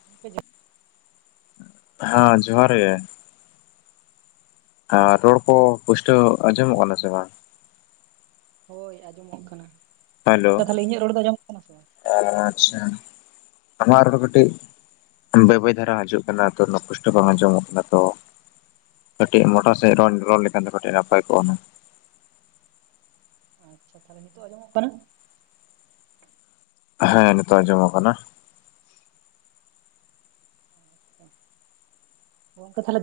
[inaudible] ᱦᱮᱸ ᱡᱚᱦᱟᱨ ᱜᱮ ᱟᱨ ᱨᱚᱲ ᱠᱚ ᱯᱩᱥᱴᱟᱹᱣ ᱟᱸᱡᱚᱢᱚᱜ ᱠᱟᱱᱟ ᱥᱮ ᱵᱟᱝ ᱦᱳᱭ ᱟᱸᱡᱚᱢᱚᱜ ᱠᱟᱱᱟ ᱜᱚᱝᱠᱮ ᱛᱟᱦᱚᱞᱮ ᱤᱧᱟᱹᱜ ᱨᱚᱲ ᱫᱚ ᱟᱸᱡᱚᱢᱚᱜ ᱠᱟᱱᱟ ᱥᱮ ᱵᱟᱝ ᱚ ᱟᱪᱪᱷᱟ ᱟᱢᱜ ᱨᱮ ᱫᱚ ᱠᱟᱹᱴᱤᱡ ᱵᱟᱹᱭ ᱵᱟᱹᱭ ᱫᱷᱟᱨᱟ ᱦᱤᱡᱩᱜ ᱠᱟᱱᱟ ᱛᱚ ᱩᱱᱟᱹᱜ ᱯᱚᱥᱴᱚ ᱵᱟᱝ ᱟᱸᱡᱚᱢᱚᱜ ᱠᱟᱱᱟ ᱛᱚ ᱠᱟᱹᱴᱤᱡ ᱢᱚᱴᱟ ᱥᱟᱦᱤᱡ ᱨᱚᱲ ᱨᱚᱲ ᱞᱮᱠᱷᱟᱱ ᱫᱚ ᱠᱟᱹᱴᱤᱡ ᱱᱟᱯᱟᱭ ᱠᱚᱜᱼᱟ ᱟᱪᱪᱷᱟ ᱛᱟᱦᱚᱞᱮ ᱱᱤᱛᱚᱜ ᱟᱡᱚᱢ ᱠᱟᱱᱟ ᱦᱮᱸ ᱱᱤᱛᱚᱜ ᱟᱸᱡᱚᱢᱚᱜ ᱠᱟᱱᱟ ᱠᱚ ᱛᱟᱦᱞᱮ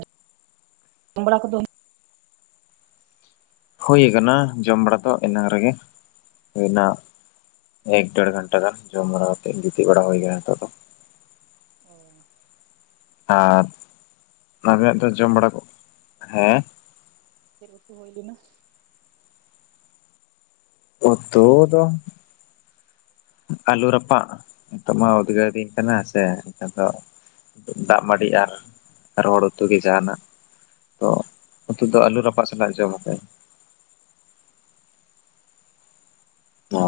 ᱡᱚᱢ ᱵᱟᱲᱟ ᱠᱚ ᱫᱚᱼᱼ ᱦᱩᱭᱩᱠ ᱡᱚᱢ ᱵᱟᱲᱟ ᱫᱚ ᱮᱱᱟᱝ ᱨᱮᱜᱮ ᱦᱩᱭᱱᱟ ᱮᱠ ᱰᱮᱲ ᱜᱷᱴᱟᱟᱱ ᱡᱚᱢᱵᱟᱲᱟ ᱠᱟᱛᱮ ᱜᱤᱛᱤᱡ ᱵᱟᱲᱟ ᱦᱩᱭ ᱜᱮᱭᱟ ᱛ ᱫᱚ ᱚ ᱟᱨ ᱪᱮᱫ ᱟᱵᱮᱱᱟᱜ ᱫᱚ ᱡᱚᱢ ᱵᱟᱲᱟ ᱠᱚ ᱦᱮᱸ ᱪᱮᱫ ᱩᱛᱩ ᱦᱩᱭᱞᱤᱱᱟ ᱩᱛᱩᱱᱫᱚ ᱟᱞᱩ ᱨᱟᱯᱟᱜ ᱱᱤᱛᱚᱜ ᱢᱟ ᱩᱫᱽᱜᱟᱹᱨᱫᱤᱧ ᱠᱟᱱᱟ ᱥᱮ ᱱᱤᱛᱚᱜ ᱫᱚ ᱫᱟᱜ ᱢᱟᱹᱰᱤ ᱟᱨ ᱨᱚᱦᱚᱲ ᱩᱛᱩ ᱜᱮ ᱡᱟᱦᱟᱱᱟᱜ ᱛᱚ ᱩᱛᱩ ᱫᱚ ᱟᱹᱞᱩ ᱨᱟᱯᱟᱜ ᱥᱟᱞᱟᱜ ᱡᱚᱢᱠᱟᱤᱧ ᱚ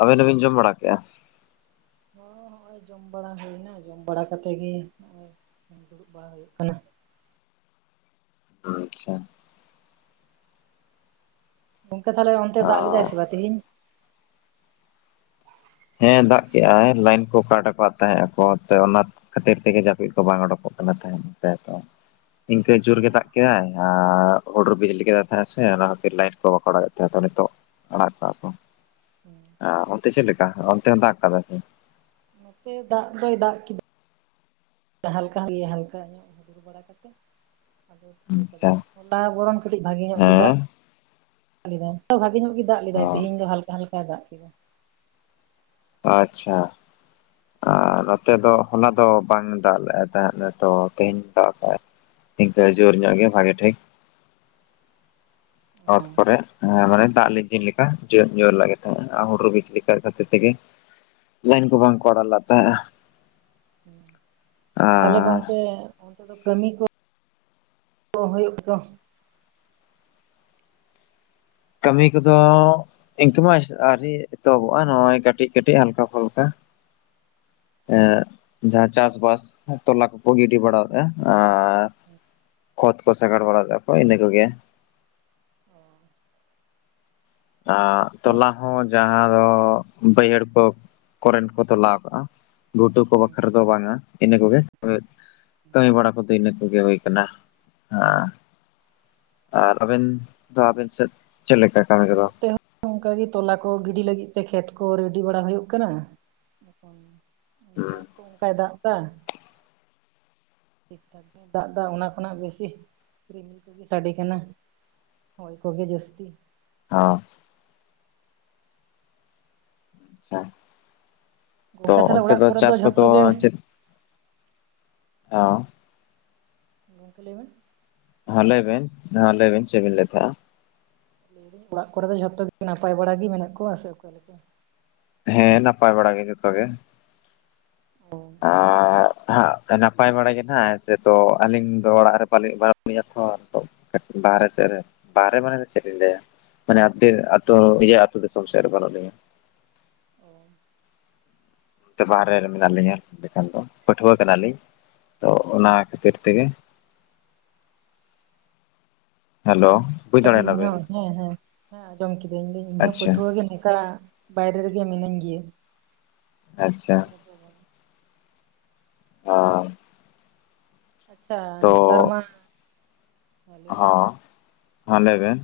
ᱟᱵᱮᱱ ᱫᱚᱵᱤᱱ ᱡᱚᱢ ᱵᱟᱲᱟ ᱠᱮᱜᱼᱟ ᱦᱚᱸ ᱦᱚᱸᱜᱼᱚᱭ ᱡᱚᱢ ᱵᱟᱲᱟ ᱦᱩᱭᱱᱟ ᱡᱚᱢ ᱵᱟᱲᱟ ᱠᱟᱛᱮ ᱜᱮ ᱱᱚᱜᱼᱚᱭ ᱫᱩᱲᱩᱵ ᱵᱟᱲᱟ ᱦᱩᱭᱩᱜ ᱠᱟᱱᱟ ᱟᱪᱪᱷᱟ ᱜᱚᱝᱠᱮ ᱛᱟᱦᱚᱞᱮ ᱚᱱᱛᱮ ᱫᱟᱜ ᱞᱮᱫᱟᱭ ᱥᱮ ᱵᱟᱝ ᱛᱤᱦᱤᱧ ᱦᱮᱸ ᱫᱟᱜ ᱠᱮᱫᱟᱭ ᱞᱟᱭᱤᱱ ᱠᱚ ᱠᱟᱴ ᱟᱠᱟᱫ ᱛᱟᱦᱮᱸᱜ ᱟᱠᱚ ᱚᱱᱟ ᱠᱷᱟᱹᱛᱤᱨ ᱛᱮᱜᱮ ᱡᱟᱹᱯᱤᱫ ᱠᱚ ᱵᱟᱝ ᱚᱰᱩᱠᱚᱜ ᱠᱟᱱᱟ ᱛᱟᱦᱮᱸᱱᱟ ᱥᱮᱛᱚ ᱤᱱᱠᱟᱹ ᱚ ᱡᱳᱨ ᱜᱮ ᱫᱟᱜ ᱠᱮᱫᱟᱭ ᱦᱩᱰᱩᱨ ᱵᱤᱡᱽᱞᱤ ᱠᱮᱫᱟᱭ ᱛᱟᱦᱮᱸᱜ ᱥᱮ ᱚᱱᱟ ᱠᱷᱟᱹᱛᱤᱨ ᱞᱟᱭᱤᱴ ᱠᱚ ᱵᱟᱠᱚ ᱚᱰᱟᱣ ᱮᱮᱫ ᱛᱟᱦᱮᱸ ᱱᱤᱛᱚᱜ ᱟᱲᱟᱜ ᱠᱟᱜᱼᱟ ᱠᱚ ᱦᱮᱸ ᱚᱱᱛᱮ ᱪᱮᱫ ᱞᱮᱠᱟ ᱚᱱᱛᱮ ᱫᱟᱜ ᱠᱟᱫᱟᱭ ᱥᱮ ᱱᱚᱛᱮ ᱫᱟᱜ ᱫᱚᱭ ᱫᱟᱜ ᱠᱮᱫᱟᱠᱟ ᱦᱟᱞᱠᱟ [unintelligible] ᱠᱟᱛᱮ ᱟᱫᱚ ᱛᱷᱤᱨ ᱟᱪᱪᱷᱟ ᱟᱠᱟᱫᱟᱭ ᱦᱚᱞᱟ ᱵᱚᱨᱚᱱ ᱠᱟᱹᱴᱤᱡ ᱵᱷᱟᱜᱮ ᱧᱚᱜ ᱜᱮ ᱫᱟᱜ ᱦᱮᱸ ᱞᱮᱫᱟᱭ ᱵᱷᱟᱜᱮ ᱧᱚᱜ ᱜᱮ ᱫᱟᱜ ᱚ ᱞᱮᱫᱟᱭ ᱛᱮᱦᱤᱧ ᱫᱚ ᱦᱟᱞᱠᱟ ᱦᱟᱞᱠᱟ ᱫᱟᱜ ᱠᱮᱫᱟ ᱟᱪᱪᱷᱟ ᱟᱨ ᱱᱚᱛᱮ ᱫᱚ ᱦᱚ ᱫᱚ ᱵᱟᱝ ᱫᱟᱜ ᱞᱮᱜᱼᱟᱭ ᱛᱟᱦᱮᱸᱫ ᱛᱚ ᱛᱮᱦᱤᱧ ᱫᱟᱜᱞᱮᱜᱼᱚᱭ ᱱᱤᱝᱠᱟᱹ ᱡᱳᱨ ᱧᱚᱜ ᱜᱮ ᱵᱷᱟᱜᱮ ᱴᱷᱤᱠ ᱚᱛ ᱠᱚᱨᱮ ᱦᱮᱸ ᱢᱟᱱᱮ ᱫᱟᱜ ᱞᱤᱜᱤᱱ ᱞᱮᱠᱟ ᱡᱳᱨ ᱧᱚᱜ ᱞᱟᱜ ᱛᱟᱦᱮᱸᱱᱟ ᱟᱨ ᱦᱩᱰᱩᱨ ᱵᱤᱡᱽᱞᱤ ᱞᱮᱠᱟ ᱠᱷᱟᱹᱛᱤᱨ ᱛᱮᱜᱮ ᱞᱟᱭᱤᱱ ᱠᱚ ᱵᱟᱝ ᱠᱚ ᱟᱲᱟᱜ ᱞᱮᱜ ᱛᱟᱦᱮᱼᱟ ᱛᱟᱞᱦᱮ ᱟᱨ ᱜᱚᱝᱠᱮ ᱚᱱᱛᱮ ᱫᱚ ᱠᱟᱹᱢᱤ ᱠᱚ ᱦᱩᱭᱩᱜ ᱫᱚ ᱠᱟᱹᱢᱤ ᱠᱚᱫᱚ ᱤᱱᱠᱟᱹᱢᱟ ᱟᱹᱣᱨᱤ ᱮᱛᱚᱦᱚᱵᱚᱜᱼᱟ ᱱᱚᱜᱼᱚᱭ ᱠᱟᱹᱴᱤᱡ ᱠᱟᱹᱴᱤᱡ ᱦᱟᱞᱠᱟ ᱯᱷᱟᱞᱠᱟ ᱮ ᱡᱟᱦᱟᱸ ᱪᱟᱥ ᱵᱟᱥ ᱛᱚᱞᱟ ᱠᱚᱠᱚ ᱜᱤᱰᱤ ᱵᱟᱲᱟ ᱞᱮᱫᱼᱟ ᱟᱨ ᱟ ᱚᱛ ᱠᱚ ᱥᱟᱜᱟᱲ ᱵᱟᱲᱟ ᱞᱮᱼᱟ ᱠᱚ ᱤᱱᱟᱹ ᱠᱚᱜᱮ ᱚᱸ ᱛᱚᱞᱟ ᱦᱚᱸ ᱡᱟᱦᱟᱸ ᱫᱚ ᱵᱟᱹᱭᱦᱟᱹᱲ ᱠᱚ ᱠᱚᱨᱮᱱ ᱠᱚ ᱛᱚᱞᱟ ᱠᱟᱜᱼᱟ ᱜᱷᱩᱴᱩ ᱠᱚ ᱵᱟᱠᱷᱨᱟ ᱫᱚ ᱵᱟᱝᱼᱟ ᱤᱱᱟᱹ ᱠᱚᱜᱮ ᱠᱟᱹᱢᱤ ᱵᱟᱲᱟ ᱠᱚᱫᱚ ᱤᱱᱟᱹ ᱠᱚᱜᱮ ᱦᱩᱭ ᱠᱟᱱᱟ ᱦᱮᱸ ᱟᱨ ᱟᱹᱵᱮᱱ ᱫᱚ ᱟᱹᱵᱮᱱ ᱥᱮᱫ ᱪᱮᱫ ᱞᱮᱠᱟ? ᱠᱟᱹᱢᱤ ᱠᱚᱫᱚ ᱛᱮ ᱦᱚᱸ ᱚᱱᱠᱟ ᱜᱮ ᱛᱚᱞᱟ ᱠᱚ ᱜᱤᱰᱤ ᱞᱟᱹᱜᱤᱫ ᱛᱮ ᱠᱷᱮᱛ ᱠᱚ ᱨᱮᱰᱤ ᱵᱟᱲᱟ ᱦᱩᱭᱩᱜ ᱠᱟᱱᱟ ᱦᱩᱸ ᱠᱟᱭ ᱫᱟᱜ ᱫᱟ ᱫᱟᱜᱽ ᱫᱟᱭ ᱚᱱᱟ ᱠᱷᱚᱱᱟᱜ ᱵᱮᱥᱤ ᱨ ᱥᱟᱰᱤ ᱠᱟᱱᱟ ᱦᱚᱭ ᱠᱚᱜᱮ ᱡᱟᱹᱥᱛᱤ ᱚᱸ ᱚ ᱛᱚ ᱜᱚᱝᱠᱮ ᱛᱟᱦᱚᱞᱮ ᱚᱱᱛᱮ ᱚᱲᱟᱜ ᱫᱚ ᱠᱚᱨᱮ ᱪᱟᱥ ᱠᱚᱫᱚ ᱡᱷᱚᱛᱚ ᱜᱮ ᱪᱮᱫ? ᱚᱸ ᱜᱚᱝᱠᱮ ᱞᱟᱹᱭ ᱵᱮᱱ ᱦᱮᱸ ᱞᱟᱹᱭ ᱵᱮᱱ ᱦᱮᱸ ᱞᱟᱹᱭ ᱵᱮᱱ ᱪᱮᱜ ᱵᱮᱱ ᱞᱟᱹᱭ ᱛᱟᱦᱮᱜᱼᱟ ᱚᱲᱟᱜ ᱠᱚᱨᱮ ᱫᱚ ᱡᱷᱚᱛᱚ ᱜᱮ ᱱᱟᱯᱟᱭ ᱵᱟᱲᱟ ᱜᱤ ᱢᱮᱱᱟᱜ ᱠᱚᱣᱟ ᱥᱮ ᱚᱠᱟ ᱞᱮᱠᱟ? ᱦᱮᱸ ᱱᱟᱯᱟᱭ ᱵᱟᱲᱟ ᱜᱮ ᱡᱚᱛᱚ ᱜᱮ ᱚᱸ ᱟᱨ ᱦᱟᱜ ᱱᱟᱯᱟᱭ ᱵᱟᱲᱟ ᱜᱮ ᱱᱟᱦᱟᱜ ᱥᱮ ᱛᱚ ᱟᱹᱞᱤᱧ ᱫᱚ ᱚᱲᱟᱜ ᱨᱮ ᱯᱟᱞᱮᱫ [inaudible] ᱛᱚ ᱠᱟᱹᱴ ᱵᱟᱦᱨᱮ ᱥᱮᱜ ᱨᱮ ᱵᱟᱦᱨᱮ ᱢᱟᱱᱮ ᱫᱚ ᱪᱮᱫ ᱤᱧ ᱞᱟᱹᱭᱟ ᱢᱟᱱᱮ ᱟᱛᱳ ᱤᱭᱟᱹ ᱟᱛᱳ ᱫᱤᱥᱚᱢ ᱥᱮᱜ ᱨᱮ ᱵᱟᱱᱩᱜ ᱞᱤᱧᱟ ᱚᱸ ᱛᱮ ᱵᱟᱦᱨ ᱨᱮ ᱢᱮᱱᱟᱜ ᱞᱤᱧᱟ ᱞᱮᱠᱷᱟᱱ ᱫᱚ ᱯᱟᱹᱴᱷᱩᱣᱟᱹ ᱠᱟᱱᱟᱞᱤᱧ ᱛᱚ ᱚᱱᱟ ᱠᱷᱟᱹᱛᱤᱨ ᱛᱮᱜᱮ ᱦᱮᱞᱳ ᱵᱩᱡᱽ ᱫᱟᱲᱮᱭᱟᱱᱟ ᱟᱹᱞᱤᱧ ᱵᱤᱱ ᱦᱚᱸ ᱦᱮᱸ ᱦᱮᱸ ᱦᱮᱸ ᱟᱸᱡᱚᱢ ᱠᱮᱫᱤᱹᱧ ᱫᱤᱧ ᱤᱧ ᱦᱚᱸ ᱟᱪᱪᱷᱟ ᱯᱟᱹᱴᱷᱣᱟᱹ ᱜᱮ ᱱᱚᱝᱠᱟ ᱵᱟᱭᱨᱮ ᱨᱮᱜᱮ ᱢᱤᱱᱟᱹᱧ ᱜᱮᱭᱟ ᱟᱪᱪᱷᱟ [unintelligible] ᱟᱻ ᱟᱪᱪᱷᱟ ᱱᱮᱛᱟᱨ ᱛᱚ ᱢᱟ ᱦᱮᱸ ᱞᱟᱹᱭ ᱢᱮ ᱦᱚᱸ ᱦᱚᱸ ᱞᱟᱹᱭ ᱵᱮᱱ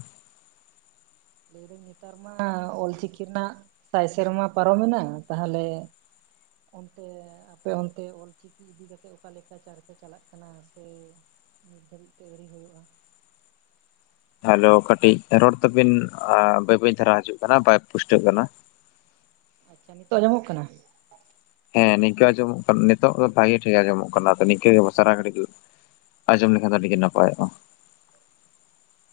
ᱞᱟᱹᱭ ᱫᱟᱹᱧ ᱱᱮᱛᱟᱨ ᱢᱟ ᱚᱞᱪᱤᱠᱤ ᱨᱮᱱᱟᱜ ᱥᱟᱭ ᱥᱮᱨᱢᱟ ᱯᱟᱨᱚᱢᱮᱱᱟ ᱛᱟᱦᱚᱞᱮ ᱚᱱᱛᱮ ᱟᱯᱮ ᱚᱱᱛᱮ ᱚᱞ ᱪᱤᱠᱤ ᱤᱫᱤ ᱠᱟᱛᱮ ᱚᱠᱟ ᱞᱮᱠᱟ ᱪᱟᱨᱪᱟ ᱪᱟᱞᱟᱜ ᱠᱟᱱᱟ? ᱠᱟᱱᱟ ᱥᱮ ᱱᱤᱛ ᱫᱷᱟᱹᱵᱤᱡ ᱛᱮ ᱟᱹᱣᱨᱤ ᱦᱩᱭᱩᱜᱼᱟ ᱦᱮᱞᱳ ᱠᱟᱹᱴᱤᱡ ᱨᱚᱲ ᱛᱟᱵᱤᱱ ᱵᱟᱹᱭ ᱵᱟᱹᱭ ᱫᱷᱟᱨᱟ ᱦᱤᱡᱩᱜ ᱠᱟᱱᱟ ᱵᱟᱭ ᱯᱩᱥᱴᱟᱹᱜ ᱠᱟᱱᱟ ᱟᱪᱪᱷᱟ ᱱᱤᱛᱚᱜ ᱟᱡᱚᱢᱚᱜ ᱠᱟᱱᱟ? ᱦᱮᱸ ᱱᱤᱝᱠᱟᱹ ᱟᱡᱚᱢᱚᱜ ᱠᱟᱱᱟ ᱱᱤᱛᱚᱜ ᱫᱚ ᱵᱷᱟᱜᱤ ᱴᱷᱤᱠ ᱟᱡᱚᱢᱚᱜ ᱠᱟᱱᱟ ᱛᱚ ᱱᱤᱝᱠᱟᱹ ᱜᱮ ᱵᱟ ᱥᱟᱨᱟ ᱜᱷᱟᱹᱲᱤᱡ ᱟᱡᱚᱢ ᱞᱮᱠᱷᱟᱱ ᱫᱚ ᱟᱹᱰᱤ ᱜᱮ ᱱᱟᱯᱟᱭᱚᱜ-ᱟ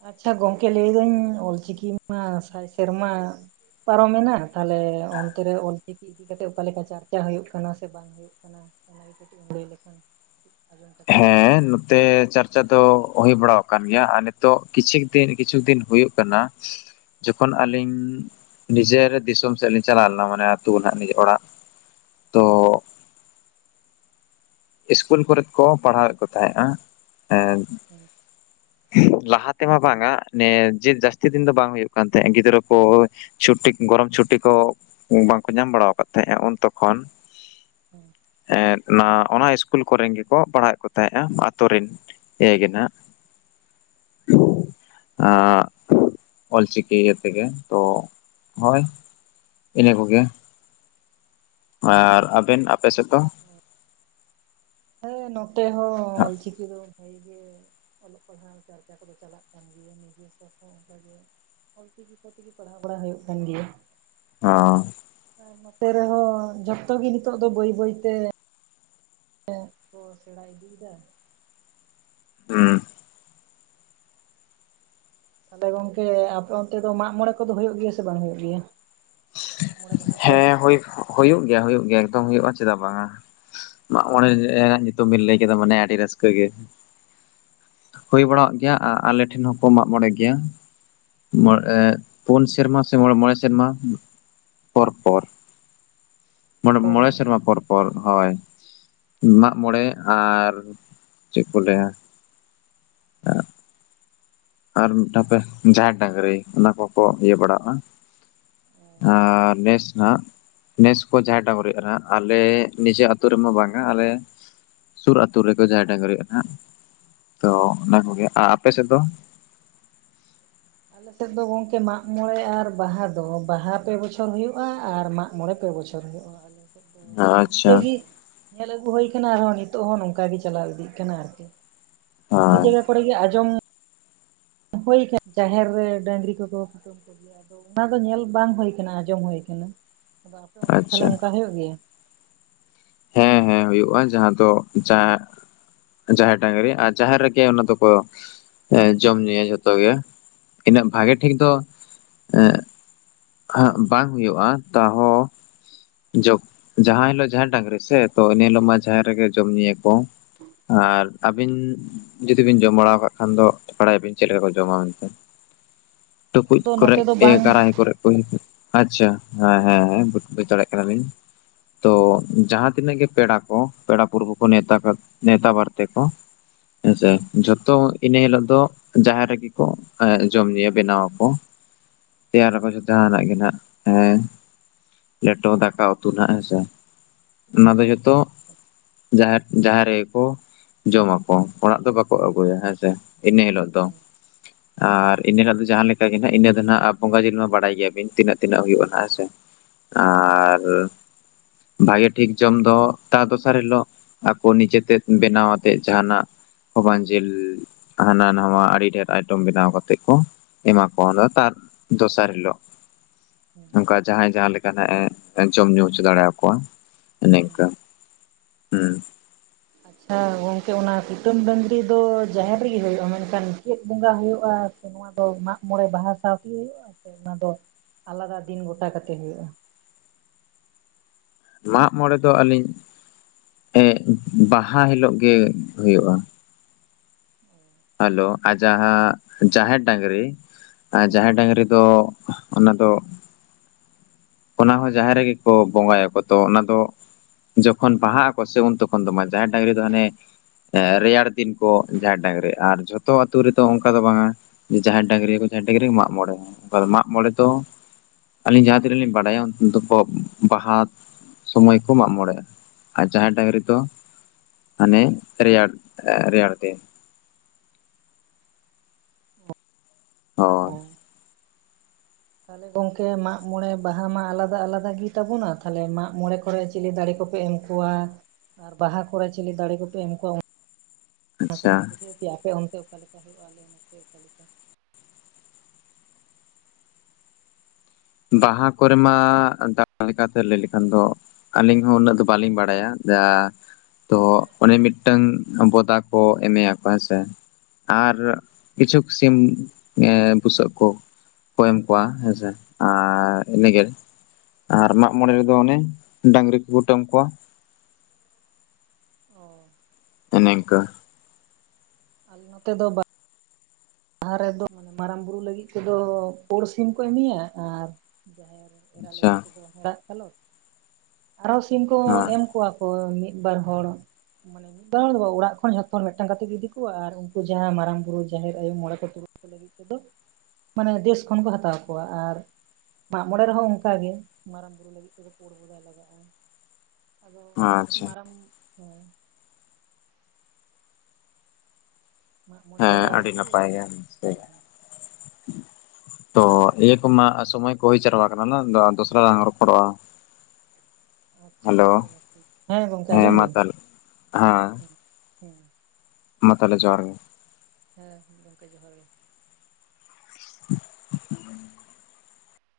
ᱟᱪᱪᱷᱟ ᱜᱚᱝᱠᱮ ᱞᱟᱹᱭ ᱫᱟᱹᱧ ᱚᱞᱪᱤᱠᱤ ᱢᱟ ᱥᱟᱭ ᱥᱮᱨᱢᱟ ᱯᱟᱨᱚᱢᱮᱱᱟ ᱛᱟᱦᱞᱮ ᱚᱱᱛᱮᱨᱮ ᱚᱞ ᱪᱤᱠᱤ ᱤᱫᱤ ᱠᱟᱛᱮᱫ ᱚᱠᱟ ᱞᱮᱠᱟ ᱪᱟᱨᱪᱟ ᱦᱳᱭᱳᱜ ᱠᱟᱱᱟ ᱥᱮ ᱵᱟᱝ ᱦᱳᱭᱳᱜ ᱠᱟᱱᱟ ᱚᱱᱟᱱᱟᱜᱮ ᱞᱟᱹᱭ ᱞᱮᱠᱷᱟᱱ ᱟᱸᱡᱚᱢ ᱠᱟᱛᱮ ᱦᱮᱸ ᱛᱮ ᱪᱟᱨᱪᱟ ᱫᱚ ᱦᱳᱭ ᱵᱟᱲᱟ ᱟᱠᱟᱱ ᱜᱮᱭᱟ ᱟᱨ ᱱᱤᱛᱚᱜ ᱠᱤᱪᱷᱤᱠ ᱫᱤᱱ ᱠᱤᱪᱷᱩ ᱫᱤᱱ ᱦᱩᱭᱩᱜ ᱠᱟᱱᱟ ᱡᱚᱠᱷᱚᱱ ᱦᱮᱸ ᱟᱞᱤᱧ ᱵᱤᱡᱚᱭᱟᱨᱮ ᱫᱤᱥᱚᱢ ᱥᱮᱫ ᱞᱤᱧ ᱪᱟᱞᱟᱣ ᱞᱮᱱᱟ ᱢᱟᱱᱮ ᱟᱛᱩ ᱱᱟᱦᱟᱜ ᱱᱤᱡᱮᱨ ᱚᱲᱟᱜ ᱛᱚ ᱦᱮᱸ ᱤᱥᱠᱩᱞ ᱠᱚᱨᱮᱫ ᱠᱚ ᱯᱟᱲᱦᱟᱣᱮᱫ ᱠᱚ ᱛᱟᱦᱮᱫ-ᱟ ᱮ ᱦᱮᱸ [unintelligible] ᱞᱟᱦᱟ ᱛᱮᱢᱟ ᱵᱟᱝ-ᱟ ᱱᱮ ᱡᱮ ᱡᱟᱹᱥᱛᱤ ᱫᱤᱱ ᱫᱚ ᱵᱟᱝ ᱦᱩᱭᱩᱜ ᱠᱟᱱ ᱛᱟᱦᱮᱸᱫ ᱜᱤᱫᱽᱨᱟᱹ ᱠᱚ ᱪᱷᱩᱴᱤ ᱜᱚᱨᱚᱢ ᱪᱷᱩᱴᱤ ᱠᱚ ᱵᱟᱝᱠᱚ ᱧᱟᱢ ᱵᱟᱲᱟ ᱠᱟᱜ ᱛᱟᱦᱮᱸᱼᱟ, ᱩᱱ ᱛᱚᱠᱷᱚᱱ ᱦᱮᱸ [unintelligible] ᱚᱱᱟ ᱤᱥᱠᱩᱞ ᱠᱚᱨᱮᱱ ᱜᱮᱠᱚ ᱯᱟᱲᱦᱟᱣᱮᱫ ᱠᱚ ᱛᱟᱦᱮᱸᱫ-ᱟ ᱟᱛᱩ ᱨᱮᱱ ᱤᱭᱟᱹ ᱜᱮ ᱱᱟᱜ ᱟᱜ ᱚᱞᱪᱤᱠᱤ ᱤᱭᱟᱹ ᱛᱮᱜᱮ ᱛᱚ ᱦᱳᱭ ᱤᱱᱟᱹ ᱠᱚᱜᱮ ᱟᱨ ᱟᱵᱮᱱ ᱟᱯᱮ ᱥᱮᱫ ᱫᱚ ᱦᱮᱸ ᱱᱚᱛᱮ ᱦᱚᱸ ᱚᱞᱪᱤᱠᱤ ᱫᱚ ᱵᱷᱟᱜᱤ ᱜᱮ ᱚᱞᱚᱜ ᱯᱟᱲᱦᱟᱜ ᱪᱟᱨᱪᱟ ᱠᱚᱫᱚ ᱪᱟᱞᱟᱜ ᱠᱟᱱ ᱜᱮᱭᱟ᱾ ᱱᱤᱡᱮ ᱥᱟᱯᱟᱵ ᱚᱱᱠᱟᱜᱮ ᱚᱞ ᱪᱤᱠᱤ ᱠᱚ ᱛᱮᱜᱮ ᱯᱟᱲᱦᱟᱣ ᱵᱟᱲᱟ ᱦᱩᱭᱩᱜ ᱠᱟᱱ ᱜᱮᱭᱟ᱾ ᱦᱚᱸ ᱟᱨ ᱱᱚᱛᱮ ᱨᱮᱦᱚ ᱡᱷᱚᱛᱚ ᱜᱮ ᱱᱤᱛᱚᱜ ᱫᱚ ᱵᱟᱹᱭ ᱵᱟᱹᱭ ᱛᱮ ᱚ ᱥᱮᱲᱟ ᱤᱫᱤᱭ ᱫᱟ᱾ ᱦᱩᱸ ᱛᱟᱦᱚᱞᱮ ᱜᱚᱝᱠᱮ ᱟᱯᱮ ᱚᱱᱛᱮ ᱫᱚ ᱢᱟᱜᱽ ᱢᱚᱬᱮ ᱠᱚᱫᱚ ᱦᱩᱭᱩᱜ ᱜᱮᱭᱟ ᱥᱮ ᱵᱟᱝ ᱦᱩᱭᱩᱜ ᱜᱮᱭᱟ? ᱢᱟᱜᱽ ᱢᱚᱬᱮ ᱵᱟᱦᱟ ᱠᱚ ᱦᱳᱭᱳᱜ ᱜᱮᱭᱟ ᱦᱳᱭᱳᱜ ᱜᱮᱭᱟ ᱮᱠᱫᱚᱢ ᱦᱳᱭᱳᱜ-ᱟ ᱪᱮᱫᱟᱜ ᱵᱟᱝ-ᱟ ᱢᱟᱜᱽ ᱢᱚᱬᱮ ᱨᱮᱱᱟᱜ ᱧᱩᱛᱩᱢ ᱵᱤᱱ ᱞᱟᱹᱭ ᱠᱮᱫᱟ ᱢᱟᱱᱮ ᱟᱹᱰᱤ ᱨᱟᱹᱥᱠᱟᱹ ᱜᱮ ᱦᱳᱭ ᱵᱟᱲᱟᱜ ᱜᱮᱭᱟ ᱟᱨ ᱟᱞᱮᱴᱷᱮᱱ ᱦᱚᱸᱠᱚ ᱢᱟᱜᱽ ᱢᱚᱬᱮ ᱜᱮᱭᱟ᱾ ᱯᱩᱱ ᱥᱮᱨᱢᱟ ᱥᱮ ᱢᱚ ᱢᱚᱬᱮ ᱥᱮᱨᱢᱟ ᱯᱚᱨ ᱯᱚᱨ ᱢᱚ ᱚ ᱢᱚᱬᱮ ᱥᱮᱨᱢᱟ ᱯᱚᱨ ᱯᱚᱨ ᱦᱳᱭ᱾ ᱢᱟᱜᱽ ᱢᱚᱬᱮ ᱟᱨ ᱪᱮᱫ ᱠᱚ ᱞᱟᱹᱭᱟ ᱟᱨ ᱢᱤᱫᱴᱟᱝ ᱦᱟᱯᱮ ᱡᱟᱦᱮᱨ ᱰᱟᱝᱨᱤ ᱚᱱᱟ ᱠᱚᱠᱚ ᱤᱭᱟᱹ ᱵᱟᱲᱟᱜᱼᱟ᱾ ᱟᱨ ᱱᱮᱥ ᱱᱟᱦᱟᱜ ᱱᱮᱥ ᱠᱚ ᱡᱟᱦᱟᱸᱭ ᱰᱟᱝᱨᱤᱼᱟ ᱟᱞᱮ ᱱᱤᱡᱮ ᱟᱹᱛᱩ ᱨᱮᱢᱟ ᱵᱟᱝ-ᱟ ᱟᱞᱮ ᱥᱩᱨ ᱟᱹᱛᱩ ᱨᱮᱠᱚ ᱡᱟᱦᱮᱨ ᱰᱟᱝᱨᱤᱼᱟ ᱦᱟᱜ ᱛᱚ ᱚᱱᱟ ᱠᱚᱜᱮ ᱟᱨ ᱟᱯᱮ ᱥᱮᱫ ᱫᱚ ᱟᱞᱮᱥᱮᱫ ᱫᱚ ᱜᱚᱝᱠᱮ ᱢᱟᱜᱽ ᱢᱚᱬᱮ ᱟᱨ ᱵᱟᱦᱟ ᱫᱚ ᱵᱟᱦᱟ ᱯᱮ ᱵᱚᱪᱷᱚᱨ ᱦᱩᱭᱩᱜᱼᱟ ᱟᱨ ᱢᱟᱜ ᱢᱚᱬᱮ ᱯᱮ ᱵᱚᱪᱷᱚᱨ ᱦᱩᱭᱩᱜᱼᱟ᱾ [unintelligible] ᱟᱪᱪᱷᱟ [unintelligible] ᱧᱮᱞ ᱟᱹᱜᱩ ᱦᱩᱭ ᱟᱠᱟᱱᱟ ᱟᱨᱦᱚᱸ ᱱᱤᱛᱚᱜ ᱦᱚᱸ ᱱᱚᱝᱠᱟ ᱜᱮ ᱪᱟᱞᱟᱣ ᱤᱫᱤᱜ ᱠᱟᱱᱟ ᱟᱨᱠᱤ ᱟᱨ ᱟᱹᱰᱤ ᱦᱳᱭ ᱡᱟᱭᱜᱟ ᱨᱮ ᱠᱚᱨᱮ ᱜᱮ ᱟᱡᱚᱢ ᱦᱩᱭ ᱠᱟᱱᱟ ᱡᱟᱦᱮᱨ ᱨᱮ ᱰᱟᱹᱝᱨᱤ ᱠᱚᱠᱚ [inaudible] ᱟᱫᱚ ᱚᱱᱟ ᱫᱚ ᱧᱮᱞ ᱵᱟᱝ ᱦᱩᱭᱩ ᱟᱠᱟᱱᱟ ᱟᱸᱡᱚᱢ ᱦᱩ ᱟᱠᱟᱱᱟ ᱟᱫᱚ ᱟᱯᱮ ᱚᱱᱛᱮ ᱛᱮ ᱟᱪᱪᱷᱟ ᱚᱱᱠᱟ ᱦᱩᱭᱩᱜ ᱜᱮᱭᱟ᱾ ᱦᱮᱸ ᱦᱮᱸ ᱦᱩᱭᱩᱜᱼᱟ ᱡᱟᱦᱟᱸ ᱫᱚ ᱡᱟ ᱡᱟᱦᱮᱨ ᱰᱟᱝᱨᱤ ᱟᱨ ᱡᱟᱦᱮᱨ ᱨᱮᱜᱮ ᱚᱱᱟ ᱫᱚᱠᱚ ᱮ ᱡᱚᱢ ᱧᱩᱭᱟ ᱡᱷᱚᱛᱚᱜ ᱜᱮ ᱤᱱᱟᱹᱜ ᱵᱷᱟᱜᱮ ᱴᱷᱤᱠ ᱫᱚ ᱮᱸ ᱦᱟᱜ ᱵᱟᱝ ᱦᱩᱭᱩᱜᱼᱟ ᱛᱟᱣ ᱦᱚᱸ [unintelligible] ᱡᱟᱦᱟᱭ ᱦᱤᱞᱳᱜ ᱡᱟᱦᱮᱨ ᱰᱟᱝᱨᱤ ᱥᱮ ᱛᱚ ᱮᱱ ᱦᱤᱞᱳᱜ ᱢᱟ ᱡᱨ ᱨᱮᱜᱮ ᱡᱚᱢ ᱧᱩᱭᱟ ᱠᱚ ᱟᱨ ᱟᱹᱵᱤᱱ ᱡᱩᱫᱤ ᱵᱤᱱ ᱡᱚᱢ ᱵᱟᱲᱟ ᱠᱟᱜ ᱠᱷᱟᱱ ᱫᱚ ᱵᱟᱲᱟᱭᱟᱵᱤᱱ ᱪᱮᱫ ᱞᱮᱠᱟ ᱠᱚ ᱡᱚᱢᱟ ᱢᱮᱱᱛᱮ ᱴᱩᱠᱩᱡ ᱟᱫᱚ ᱠᱚᱨᱮ ᱱᱚᱛᱮ ᱫᱚ ᱵᱟᱝ ᱠᱟᱨᱟᱦᱤ ᱠᱚᱨᱮ ᱠᱚ ᱟᱪᱪᱷᱟ ᱦᱮᱸ ᱦᱮᱸ ᱦᱮᱸ ᱵᱩᱪ ᱫᱟᱲᱮᱭᱟᱜ ᱠᱮᱫᱟᱞᱤᱧ ᱛᱚ ᱡᱟᱦᱟᱸ ᱛᱤᱱᱟᱹᱜ ᱜᱮ ᱯᱮᱲᱟ ᱠᱚ ᱯᱮᱲᱟ ᱯᱟᱲᱦᱟ ᱠᱚ ᱱᱮᱣᱛᱟ ᱱᱮᱣᱛᱟ ᱵᱟᱨᱛᱮ ᱠᱚ ᱦᱮᱸᱥᱮ ᱡᱚᱛᱚ ᱤᱱᱟᱹ ᱦᱤᱞᱳᱜ ᱫᱚ ᱡᱟᱦᱮᱨ ᱨᱮᱜᱮ ᱠᱚ ᱡᱚᱢ ᱧᱩᱭᱟ ᱵᱮᱱᱟᱣ ᱟᱠᱚ ᱛᱮᱭᱟᱨ ᱟᱠᱚ ᱡᱟᱦᱟᱱᱟᱜ ᱜᱮ ᱱᱟᱜ ᱦᱮᱸ ᱫᱚ ᱫᱟᱠᱟ ᱩᱛᱩ ᱱᱟᱦᱜ ᱦᱮᱸᱥᱮ ᱚᱱᱟ ᱫᱚ ᱡᱚᱛᱚ ᱡᱟᱦᱮᱨ ᱡᱟᱦᱟᱸ ᱨᱮᱜᱮᱠᱚ ᱡᱚᱢᱟᱠᱚ ᱚᱲᱟᱜ ᱫᱚ ᱵᱟᱠᱚ ᱟᱹᱜᱩᱭᱟ ᱦᱮᱸᱥᱮ ᱤᱱᱟᱹ ᱦᱤᱞᱳᱜ ᱫᱚ ᱟᱨ ᱤᱱᱟᱹ ᱦ ᱫᱚ ᱡᱟᱦᱟᱸ ᱞᱮᱠ ᱜᱮ ᱦᱟᱸᱜ ᱤᱱᱟᱹ ᱫᱚ ᱦᱟᱸᱜ ᱟ ᱵᱚᱸᱜᱟ ᱡᱤᱞ ᱢᱟ ᱵᱟᱲᱟᱭ ᱜᱮᱭᱟᱵᱤᱱ ᱛᱤᱱᱟᱹᱜ ᱛᱱᱟᱹᱜᱼᱟ ᱦᱮᱸ ᱥᱮ ᱟᱨ ᱵᱷᱟᱜᱮ ᱴᱷᱤᱠ ᱡᱚᱢ ᱫᱚ ᱛᱟᱨ ᱫᱚᱥᱟᱨ ᱦᱤᱞᱳᱜ ᱟᱠᱚ ᱱᱤᱡᱮᱛᱮ ᱵᱮᱱᱟᱣ ᱟᱛᱮᱮᱫ ᱡᱟᱦᱱᱟᱜ ᱠᱷᱚᱵᱚ ᱡᱤᱞ ᱦᱟᱱᱟ ᱱᱟᱣᱟ ᱟᱹᱰᱤ ᱰᱷᱮᱨ ᱟᱭᱴᱮᱚᱢ ᱵᱮᱱᱟᱣ ᱠᱟᱛᱮᱮᱫ ᱠᱚ ᱮᱢᱟ ᱠᱚᱣᱟ ᱫᱚ ᱛᱟᱨ ᱫᱚᱥᱟᱨ ᱦᱤᱞᱚᱜ ᱚᱱᱠᱟ ᱡᱟᱦᱟᱭᱸᱦᱟᱭᱟ ᱞᱮᱠᱟ ᱟᱸᱱᱟᱜᱼ ᱮ ᱡᱚᱢ ᱧᱩ ᱦᱚᱪᱚ ᱫᱟᱲᱮᱭᱟᱠᱚᱣᱟ ᱱᱤᱠᱟ ᱦᱮᱸ ᱦᱮᱸ ᱜᱚᱝᱠᱮ ᱚᱱᱟ ᱠᱩᱴᱟᱹᱢ ᱰᱟᱹᱝᱨᱤ ᱫᱚ ᱡᱟᱦᱮᱨ ᱨᱮᱜᱮ ᱦᱩᱭᱩᱜᱼᱟ ᱢᱮᱱᱠᱷᱟᱱ ᱪᱮᱫ ᱵᱚᱸᱜᱟ ᱦᱩᱭᱩᱜᱼᱟ ᱚᱱᱟ ᱫᱚ ᱢᱟᱜ ᱢᱚᱬᱮ ᱵᱟᱦᱟ ᱥᱟᱶᱛᱮ ᱠᱤ ᱦᱩᱭᱩᱜᱼᱟ ᱥᱮ ᱚᱱᱟ ᱫᱚ ᱟᱞᱟᱫᱟ ᱫᱤᱱ ᱜᱚᱴᱟ ᱠᱟᱛᱮ ᱦᱩᱭᱩᱜᱼᱟ ᱢᱟᱜ ᱢᱚᱲᱮ ᱫᱚ ᱟᱹᱞᱤᱧ ᱮ ᱵᱟᱦᱟ ᱦᱤᱞᱳᱜ ᱜᱮ ᱦᱩᱭᱩᱜᱼᱟ ᱦᱮᱞᱳ ᱟᱨ ᱡᱟᱦᱟᱸ ᱡᱟᱦᱮᱨ ᱰᱟᱝᱨᱤ ᱦᱮᱸ ᱡᱟᱦᱮᱨ ᱰᱟᱝᱨᱤ ᱫᱚ ᱚᱱᱟ ᱫᱚ ᱚᱱᱟ ᱦᱚᱸ ᱡᱟᱦᱮᱨ ᱨᱮᱜᱮ ᱠᱚ ᱵᱚᱸᱜᱟᱭᱟᱠᱚ ᱛᱚ ᱚᱱᱟ ᱫᱚ ᱡᱚᱠᱷᱚᱱ ᱵᱟᱦᱟᱜ ᱟᱠᱚ ᱥᱮ ᱩᱱ ᱛᱚᱠᱷᱚᱱ ᱫᱚ ᱡᱟᱦᱮᱨ ᱰᱟᱝᱨᱤ ᱫᱚ ᱦᱟᱱᱮ ᱨᱮᱭᱟᱲ ᱫᱤᱱ ᱠᱚ ᱡᱟᱦᱮᱨ ᱰᱟᱝᱨᱤ ᱟᱨ ᱡᱷᱚᱛᱚ ᱟᱛᱳ ᱨᱮᱫᱚ ᱚᱱᱠᱟ ᱫᱚ ᱵᱟᱝᱟ ᱡᱟᱦᱟᱸᱭ ᱰᱟᱝᱨᱤ ᱠᱚᱭ ᱰᱨᱤ ᱢᱟᱜ ᱢᱬᱮᱚᱱ ᱢᱟᱜ ᱢᱚᱬᱮ ᱫᱚ ᱟ ᱟᱹᱞᱤᱧ ᱡᱟᱦᱟᱸ ᱛᱱᱟᱹᱜ ᱞᱤᱧ ᱵᱟᱲᱟᱭᱟ ᱩᱱ ᱫᱚᱠᱚ ᱵᱟᱦᱟ ᱥᱚᱢᱚᱭ ᱠᱚ ᱢᱟᱜ ᱢᱚᱬᱮᱟ ᱟᱨ ᱡᱟᱦᱮᱨ ᱰᱟᱝᱟᱝᱨᱤ ᱛ ᱦᱟᱱᱮ ᱨᱮᱭᱟᱲ ᱨᱮᱭᱟᱲ ᱛᱮ ᱦᱳᱭ ᱚ ᱛᱟᱦᱮ ᱜᱚᱝᱠᱮ ᱢᱟᱜᱽ ᱢᱚᱬᱮ ᱵᱟᱦᱟ ᱢᱟ ᱟᱞᱟᱫᱟ ᱟᱞᱟᱫᱟ ᱜᱮ ᱛᱟᱵᱚᱱᱟ ᱛᱚᱞᱮ ᱢᱟᱜᱽ ᱢᱚᱬᱮ ᱠᱚᱨᱮ ᱪᱤᱞᱤ ᱫᱟᱲᱮ ᱠᱚᱯᱮ ᱮᱢ ᱠ ᱠᱚᱳᱭᱟ ᱟᱨ ᱵᱟᱦᱟ ᱠᱚᱨᱮ ᱪᱤᱞᱤ ᱫᱟᱲᱮ ᱠᱚᱯᱮ ᱮᱢ ᱠᱚᱣᱟ ᱚᱱᱟᱛᱮ ᱟᱪᱪᱷᱟ ᱡᱩᱫᱤ ᱵᱤᱡᱷᱚᱹᱣᱮᱭᱟᱯᱮᱚᱱᱠᱟ [unintelligible] ᱚᱠᱟ ᱞᱮᱠᱟ ᱦᱩᱭᱩᱜᱼᱟᱞᱮ ᱚᱱᱟᱛᱮᱮ ᱚᱠᱟᱞᱮᱠᱟ [unintelligible] ᱵᱟᱦᱟ ᱠᱚᱨᱮ ᱢᱟ ᱫᱬ ᱞᱮᱠᱟᱛᱮ ᱞᱟᱹᱭ ᱞᱮᱠᱷᱟᱱ ᱫᱚ ᱟᱹᱞᱤᱧ ᱦᱚᱸ ᱩᱱᱟᱹᱜ ᱫᱚ ᱵᱟᱹᱞᱤᱧ ᱵᱟᱲᱟᱭᱟ ᱡᱟ ᱛᱚ ᱚᱱᱮ ᱢᱤᱫᱴᱟᱝ ᱵᱚᱫᱟ ᱠᱚ ᱮᱢᱮᱭᱟ ᱠᱚ ᱦᱮᱸᱥᱮ ᱟᱨ ᱠᱤᱪᱷᱩ ᱠᱚ ᱥᱤᱢ ᱵᱩᱥᱟᱹᱜ ᱠᱚ ᱠᱚᱠᱚᱭᱮ ᱮᱢ ᱠᱚᱣᱟ ᱦᱮᱸᱥᱮ ᱟᱨ ᱤᱱᱟᱹᱜᱮ ᱟᱨ ᱢᱟᱜ ᱢᱚᱬᱮ ᱨᱮᱫᱚ ᱚᱱᱮ ᱰᱟᱝᱨᱤ ᱠᱚᱠᱩᱴᱟᱹᱢ ᱠᱚᱣᱟ ᱚ ᱤᱱᱟᱝᱠᱟ ᱟᱞ ᱱᱚᱛᱮ ᱫᱚ ᱵᱟᱝ ᱞᱟᱦᱟ ᱨᱮᱫᱚᱮ ᱢᱟᱨᱟᱝ ᱵᱩᱨᱩ ᱞᱟᱹᱜᱤᱫ ᱛᱮᱫᱚ ᱯᱩᱲ ᱥᱤᱢ ᱠᱚ ᱮᱢᱤᱭᱟ ᱟᱨ ᱡᱟᱦᱮᱨ ᱮᱨᱟ ᱟᱪᱪᱷᱟ ᱞᱟᱹᱜᱤᱫ ᱛᱮᱫᱚ ᱦᱮᱲᱟᱜ ᱠᱟᱞᱚᱴ ᱟᱨᱚ ᱥᱤᱢ ᱠᱚ ᱦᱮᱸ ᱮᱢ ᱠᱚᱣᱟ ᱦᱳ ᱢᱤᱫ ᱵᱟᱨ ᱦᱚᱲ ᱢᱟᱱᱮ ᱢᱤᱫ ᱵᱟᱨ ᱫᱚᱲ ᱫᱚ ᱵᱟ ᱚᱲᱟᱜ ᱠᱷᱚᱱ ᱡᱷᱚᱛᱚ ᱦᱚᱲ ᱢᱤᱫᱴᱟᱝ ᱠᱟᱛᱮ ᱜᱮ ᱤᱫᱤ ᱠᱚᱣᱟ ᱟᱨ ᱩᱱᱠᱩ ᱡᱟᱦᱟᱸ ᱢᱟᱨᱟᱝ ᱵᱩᱨᱩ ᱡᱟᱦᱮᱨ [unintelligible] ᱢᱚᱬᱮ ᱠᱚ ᱛᱩᱨᱩᱭ ᱠᱚ ᱞᱟᱹᱜᱤᱫ ᱛᱮᱫᱚ ᱢᱟᱱᱮ ᱫᱮᱥ ᱠᱷᱚᱱ ᱠᱚ ᱦᱟᱛᱟᱣ ᱠᱚᱣᱟ ᱟᱨ ᱢᱟᱜ ᱢᱚᱬᱮ ᱨᱮᱦᱚᱸ ᱚᱱᱠᱟᱜ ᱜᱮ ᱢᱟᱨᱟᱝ ᱵᱩᱨᱩ ᱞᱟᱹᱜᱤᱫ ᱛᱮᱫᱚ ᱯᱳᱲ ᱜᱚᱫᱟᱭ ᱞᱟᱜᱟᱜᱼᱟ ᱟᱫᱚ ᱟᱪᱪᱷᱟ ᱢᱟᱨᱟᱝ ᱦᱚ ᱢᱟᱜ ᱢᱚᱬᱮ ᱦᱮᱸ ᱨᱮᱫᱚ ᱟᱹᱰᱤ ᱟᱨᱠᱤ ᱱᱟᱯᱟᱭ ᱜᱮᱭᱟ [unintelligible] ᱦᱮᱸ ᱦᱮᱸ ᱛᱚ ᱤᱭᱟᱹ ᱠᱚᱢᱟ ᱥᱚᱢᱚᱭ ᱠᱚ ᱦᱩᱭ ᱪᱟᱣᱟ ᱠᱟᱱᱟ ᱫᱚᱥᱨᱟ ᱨᱟᱝ ᱨᱚᱯᱚᱲᱚᱜᱼᱟ ᱻ ᱟᱪᱪᱷᱟ ᱜᱚᱝᱠᱮ ᱦᱮᱸ ᱜᱚᱝᱠᱮ ᱟᱸᱡᱚᱢ ᱢᱟ ᱫᱟᱹᱧ ᱛᱟᱦᱚᱞᱮ ᱦᱮᱸ ᱦᱩᱸ ᱦᱩᱸ ᱢᱟ ᱛᱟᱦᱚᱞᱮ ᱡᱚᱦᱟᱨ ᱜᱮ ᱦᱮᱸ ᱜᱚᱝᱠᱮ ᱡᱚᱦᱟᱨ ᱜᱮ ᱦᱮᱸ